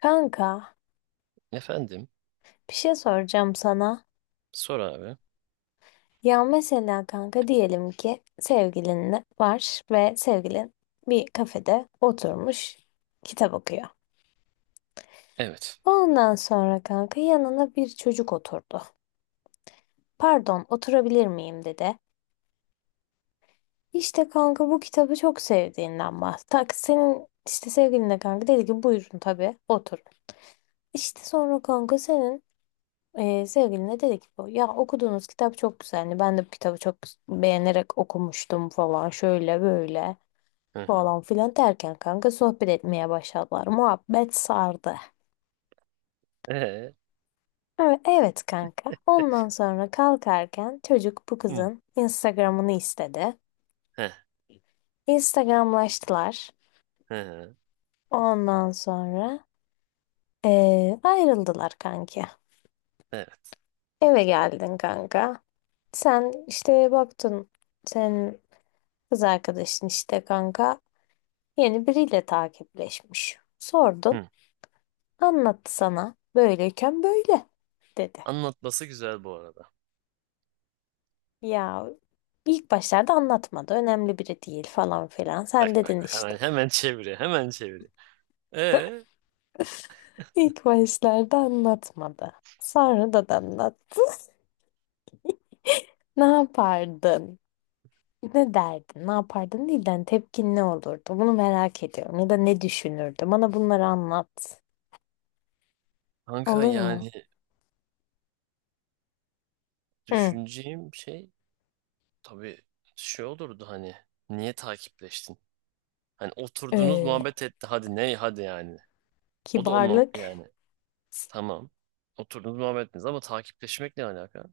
Kanka, Efendim? bir şey soracağım sana. Sor abi. Ya mesela kanka diyelim ki sevgilin var ve sevgilin bir kafede oturmuş kitap okuyor. Evet. Ondan sonra kanka yanına bir çocuk oturdu. Pardon, oturabilir miyim dedi. İşte kanka bu kitabı çok sevdiğinden bahsetti. Senin işte sevgilin de kanka dedi ki buyurun tabii otur. İşte sonra kanka senin sevgiline dedi ki bu ya okuduğunuz kitap çok güzeldi. Ben de bu kitabı çok beğenerek okumuştum falan şöyle böyle Hı hı. falan filan derken kanka sohbet etmeye başladılar. Muhabbet sardı. Ee? Evet, evet kanka. Ondan sonra kalkarken çocuk bu Hı. kızın Instagram'ını istedi. Heh, Instagramlaştılar. hı hı. Ondan sonra ayrıldılar kanki. Evet. Eve geldin kanka. Sen işte baktın senin kız arkadaşın işte kanka yeni biriyle takipleşmiş. Sordun, Hı. anlattı sana. Böyleyken böyle dedi. Anlatması güzel bu arada. Ya ilk başlarda anlatmadı. Önemli biri değil falan filan. Bak Sen bak. dedin Hemen işte. hemen çeviriyor. Hemen çeviriyor. Ee? İlk başlarda anlatmadı. Sonra da anlattı. Ne yapardın? Ne derdin? Ne yapardın değil de hani tepkin ne olurdu? Bunu merak ediyorum. Ya da ne düşünürdü? Bana bunları anlat. Kanka Olur mu? yani Hı. düşüneceğim şey tabii şey olurdu hani. Niye takipleştin? Hani oturdunuz Öyle. muhabbet etti. Hadi ne? Hadi yani. O da olmam Kibarlık. yani. Tamam. Oturdunuz muhabbet ettiniz ama takipleşmek ne alaka?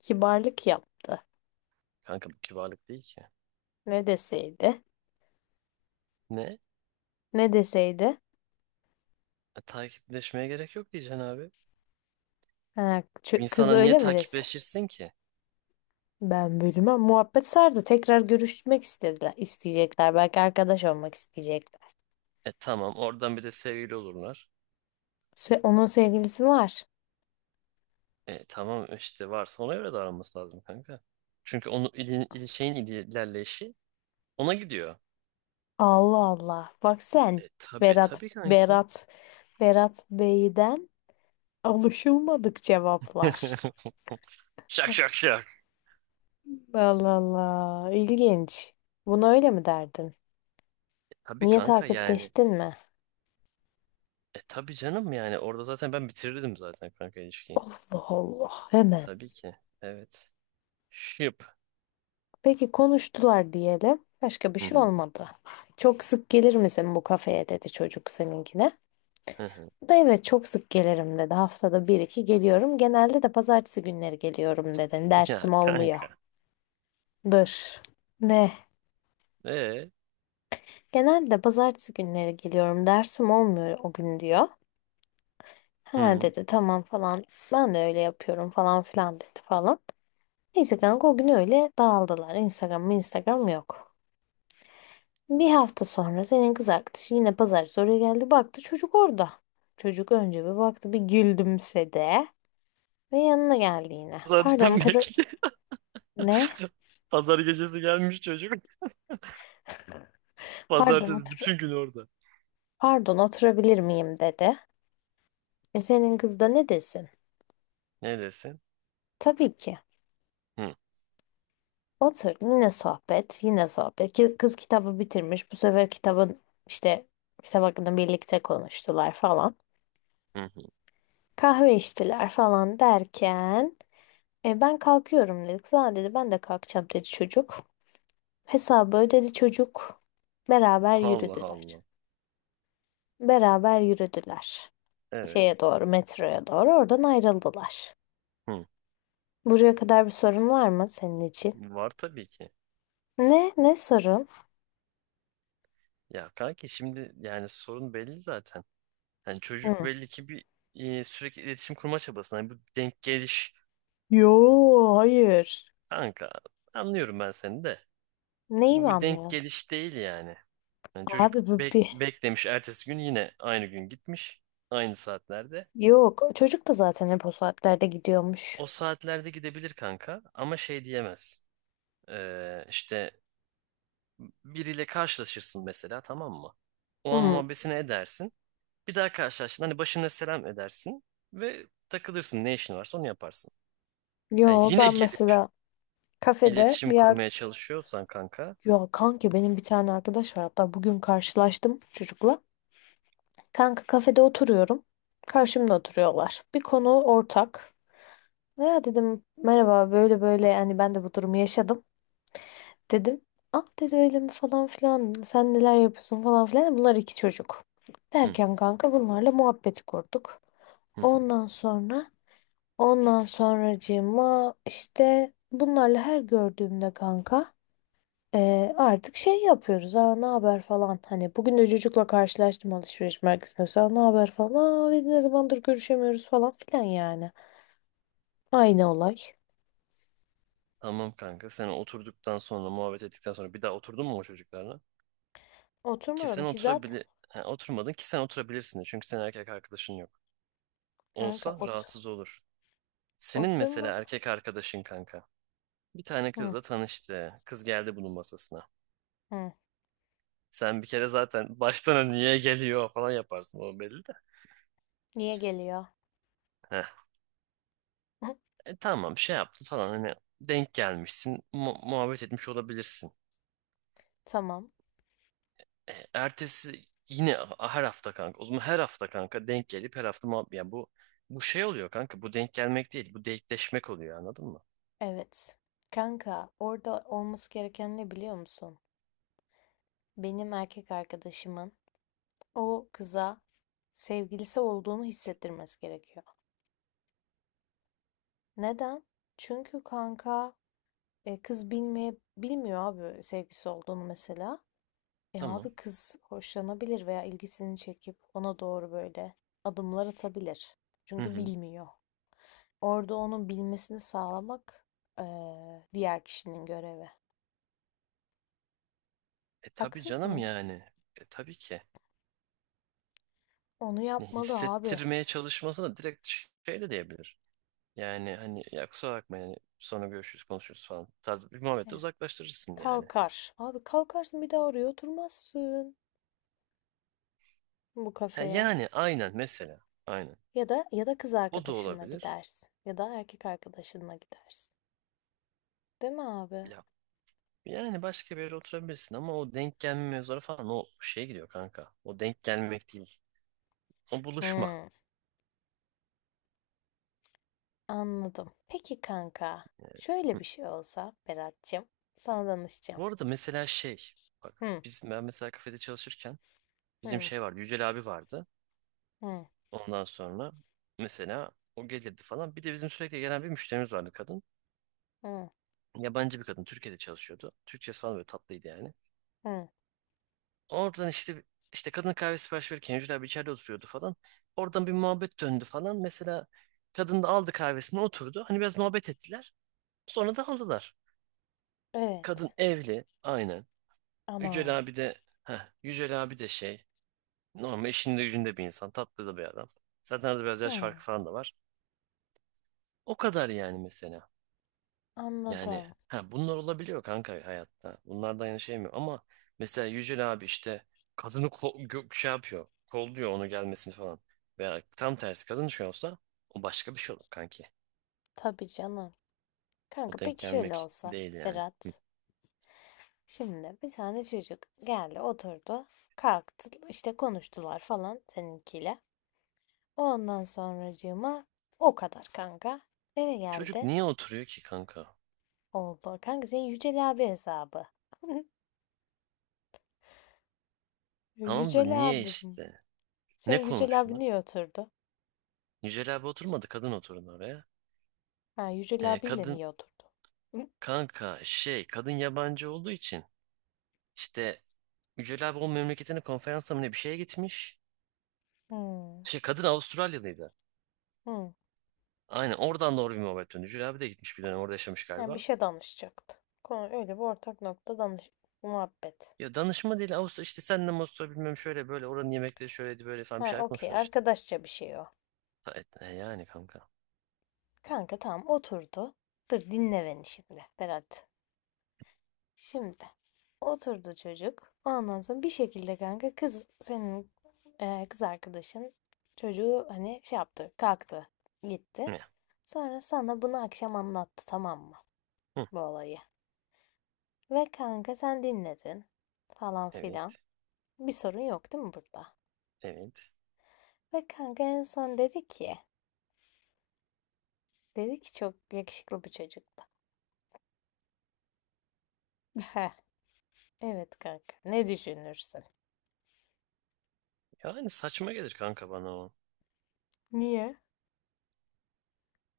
Kibarlık yaptı. Kanka bu kibarlık değil ki. Ne deseydi? Ne? Ne deseydi? Takipleşmeye gerek yok diyeceksin abi. Ha, ç- Bir kız niye öyle mi dese? takipleşirsin ki? Ben bölüme muhabbet sardı. Tekrar görüşmek istediler, isteyecekler. Belki arkadaş olmak isteyecekler. E tamam oradan bir de sevgili olurlar. Se- onun sevgilisi var. E tamam işte varsa ona göre davranması lazım kanka. Çünkü onu ilin, şeyin ilerleyişi ona gidiyor. Allah Allah. Bak sen. E tabii Berat, tabii kanki. Berat, Berat Bey'den alışılmadık cevaplar. Şak şak şak. Allah Allah. İlginç. Bunu öyle mi derdin? Tabii Niye kanka yani. takipleştin mi? E tabii canım yani orada zaten ben bitirirdim zaten kanka ilişkiyi. Allah Allah. Hemen. Tabii ki. Evet. Şıp. Peki konuştular diyelim. Başka bir Hı şey hı, olmadı. Çok sık gelir misin bu kafeye dedi çocuk seninkine. hı hı. O da evet çok sık gelirim dedi. Haftada bir iki geliyorum. Genelde de pazartesi günleri geliyorum dedi. Ya Dersim olmuyor. kanka. Dur. Ne? E. Genelde pazartesi günleri geliyorum. Dersim olmuyor o gün diyor. Ha Hı. dedi tamam falan. Ben de öyle yapıyorum falan filan dedi falan. Neyse kanka o gün öyle dağıldılar. Instagram mı Instagram yok. Bir hafta sonra senin kız arkadaşı yine pazartesi oraya geldi. Baktı çocuk orada. Çocuk önce bir baktı bir gülümsedi ve yanına geldi yine. Pardon Zaten otur bekle. ne? Pazar gecesi gelmiş çocuk. Pardon Pazartesi bütün gün orada. pardon oturabilir miyim dedi. E senin kız da ne desin? Ne desin? Tabii ki. Hı, Otur yine sohbet yine sohbet. Kız kitabı bitirmiş. Bu sefer kitabın işte kitap hakkında birlikte konuştular falan. hı, hı. Kahve içtiler falan derken ben kalkıyorum dedi. Kız "Aa," dedi ben de kalkacağım dedi çocuk. Hesabı ödedi çocuk. Beraber Allah yürüdüler. Allah. Beraber yürüdüler. Şeye Evet. doğru, metroya doğru oradan ayrıldılar. Hı. Buraya kadar bir sorun var mı senin için? Var tabii ki. Ne? Ne sorun? Ya kanki şimdi yani sorun belli zaten. Yani çocuk Hı. belli ki sürekli iletişim kurma çabasında. Yani bu denk geliş Yo, hayır. kanka anlıyorum ben seni de. Neyi mi Bu bir denk anlıyorsun? geliş değil yani. Yani çocuk Abi bu bir... beklemiş ertesi gün yine aynı gün gitmiş. Aynı saatlerde. Yok, çocuk da zaten hep o saatlerde gidiyormuş. O saatlerde gidebilir kanka ama şey diyemez. İşte biriyle karşılaşırsın mesela tamam mı? O an Hı. muhabbesini edersin. Bir daha karşılaştın hani başına selam edersin ve takılırsın ne işin varsa onu yaparsın. Ha, Yo, yine ben gelip mesela kafede iletişim bir kurmaya yer... çalışıyorsan kanka Ya kanki benim bir tane arkadaş var. Hatta bugün karşılaştım çocukla. Kanka kafede oturuyorum. Karşımda oturuyorlar. Bir konu ortak. Ya dedim merhaba böyle böyle yani ben de bu durumu yaşadım. Dedim. Ah dedi öyle mi falan filan. Sen neler yapıyorsun falan filan. Bunlar iki çocuk. hı, Derken kanka bunlarla muhabbeti kurduk. hı, hı. Ondan sonra ondan sonracığıma işte bunlarla her gördüğümde kanka artık şey yapıyoruz. Aa ne haber falan. Hani bugün de çocukla karşılaştım alışveriş merkezinde. Mesela ne haber falan. Aa dedi, ne zamandır görüşemiyoruz falan filan yani. Aynı olay. Tamam kanka sen oturduktan sonra muhabbet ettikten sonra bir daha oturdun mu o çocuklarla? Ki sen Oturmadım ki zaten. oturabili ha, oturmadın ki sen oturabilirsin de çünkü senin erkek arkadaşın yok. Kanka Olsa ot. rahatsız olur. Senin mesela Oturmadım. erkek arkadaşın kanka. Bir tane Hı, kızla tanıştı. Kız geldi bunun masasına. hı. Sen bir kere zaten baştan hani niye geliyor falan yaparsın o belli de. Niye geliyor? Heh. Tamam şey yaptı falan hani denk gelmişsin muhabbet etmiş olabilirsin. Tamam. Ertesi yine her hafta kanka o zaman her hafta kanka denk gelip her hafta muhabbet ya bu şey oluyor kanka bu denk gelmek değil bu denkleşmek oluyor anladın mı? Evet. Kanka orada olması gereken ne biliyor musun? Benim erkek arkadaşımın o kıza sevgilisi olduğunu hissettirmesi gerekiyor. Neden? Çünkü kanka E, kız bilmeye bilmiyor abi sevgisi olduğunu mesela. E Tamam. abi kız hoşlanabilir veya ilgisini çekip ona doğru böyle adımlar atabilir. Hı Çünkü hı. bilmiyor. Orada onun bilmesini sağlamak e, diğer kişinin görevi. E tabii Haksız canım mıyım? yani. E tabii ki. Onu Ne yapmalı abi. hissettirmeye çalışmasına direkt şey de diyebilir. Yani hani ya kusura bakma yani sonra görüşürüz konuşuruz falan tarzı bir muhabbette Eh, uzaklaştırırsın yani. kalkar. Abi kalkarsın bir daha oraya oturmazsın bu Ha, kafeye. yani aynen mesela aynen. Ya da ya da kız O da arkadaşınla olabilir. gidersin. Ya da erkek arkadaşınla gidersin. Değil mi abi? Ya, yani başka bir yere oturabilirsin ama o denk gelme mevzuları falan o şeye gidiyor kanka. O denk gelmek değil. O buluşma. Hmm. Anladım. Peki kanka, Yani, şöyle hı. bir şey olsa Berat'cığım, sana danışacağım. Bu arada mesela şey bak Hı, ben mesela kafede çalışırken bizim hı, şey vardı Yücel abi vardı. hı, Ondan sonra mesela o gelirdi falan. Bir de bizim sürekli gelen bir müşterimiz vardı kadın. hı, Yabancı bir kadın Türkiye'de çalışıyordu. Türkçesi falan böyle tatlıydı yani. hı. Oradan işte kadın kahve sipariş verirken Yücel abi içeride oturuyordu falan. Oradan bir muhabbet döndü falan. Mesela kadın da aldı kahvesini oturdu. Hani biraz muhabbet ettiler. Sonra da aldılar. Kadın Evet. evli aynen. Yücel Ana. abi de heh, Yücel abi de şey normal işinde gücünde bir insan. Tatlı da bir adam. Zaten arada biraz yaş Hı, farkı falan da var. O kadar yani mesela. Yani anladım. ha bunlar olabiliyor kanka hayatta. Bunlardan yana şey mi? Ama mesela Yücel abi işte kadını şey yapıyor. Kolluyor onu gelmesini falan. Veya tam tersi kadın şey olsa o başka bir şey olur kanki. Tabii canım. O Kanka denk peki şöyle gelmek olsa değil yani. Hı. Berat. Şimdi bir tane çocuk geldi oturdu. Kalktı işte konuştular falan seninkiyle. Ondan sonracığıma o kadar kanka. Eve Çocuk geldi. niye oturuyor ki kanka? Oldu. Kanka senin Yücel abi hesabı. Tamam da Yücel niye abim. işte? Sen Ne Yücel abi konuştular? niye oturdu? Yücel abi oturmadı kadın oturdu oraya. Ha, Yücel abiyle Kadın niye oturdu? Hı? Kanka şey kadın yabancı olduğu için işte Yücel abi o memleketine konferansa mı ne bir şeye gitmiş. Hmm. Şey kadın Avustralyalıydı. Hmm. Aynen oradan doğru bir muhabbet döndü. Jüri abi de gitmiş bir dönem orada yaşamış Yani bir galiba. şey danışacaktı. Konu öyle bir ortak nokta danış muhabbet. Ya danışma değil Avustra işte senden Avustra bilmem şöyle böyle oranın yemekleri şöyleydi böyle falan bir Ha, şeyler okey. konuştular işte. Arkadaşça bir şey o. Ha, yani kanka. Kanka tamam oturdu. Dur dinle beni şimdi Berat. Şimdi oturdu çocuk. Ondan sonra bir şekilde kanka kız senin kız arkadaşın çocuğu hani şey yaptı, kalktı, gitti. Ne? Sonra sana bunu akşam anlattı tamam mı? Hı, Bu olayı. Ve kanka sen dinledin falan evet filan. Bir sorun yok değil mi burada? evet. Ve kanka en son dedi ki, dedi ki çok yakışıklı bir çocuktu. Heh, evet kanka ne düşünürsün? Yani saçma gelir kanka bana o. Niye?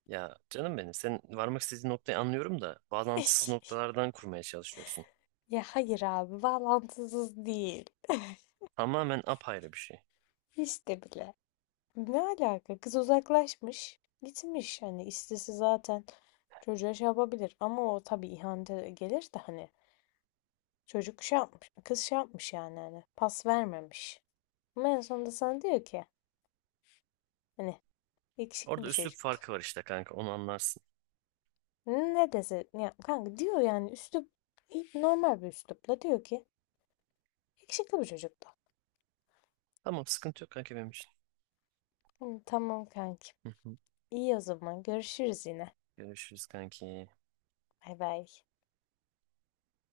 Ya canım benim sen varmak istediğin noktayı anlıyorum da bağlantısız noktalardan kurmaya çalışıyorsun. Ya hayır abi bağlantısız değil. Tamamen apayrı bir şey. Hiç de bile. Ne alaka? Kız uzaklaşmış. Gitmiş hani istese zaten çocuğa şey yapabilir. Ama o tabii ihanete gelir de hani çocuk şey yapmış, kız şey yapmış yani hani pas vermemiş. Ama en sonunda sana diyor ki hani yakışıklı Orada bir üslup çocuktu. farkı var işte kanka onu anlarsın. Ne dese ya kanka diyor yani üslup normal bir üslupla diyor ki yakışıklı bir çocuktu. Tamam sıkıntı yok kanka benim için. Hı, tamam kanki. Hı hı. İyi o zaman görüşürüz yine. Görüşürüz kanki. Bay bay.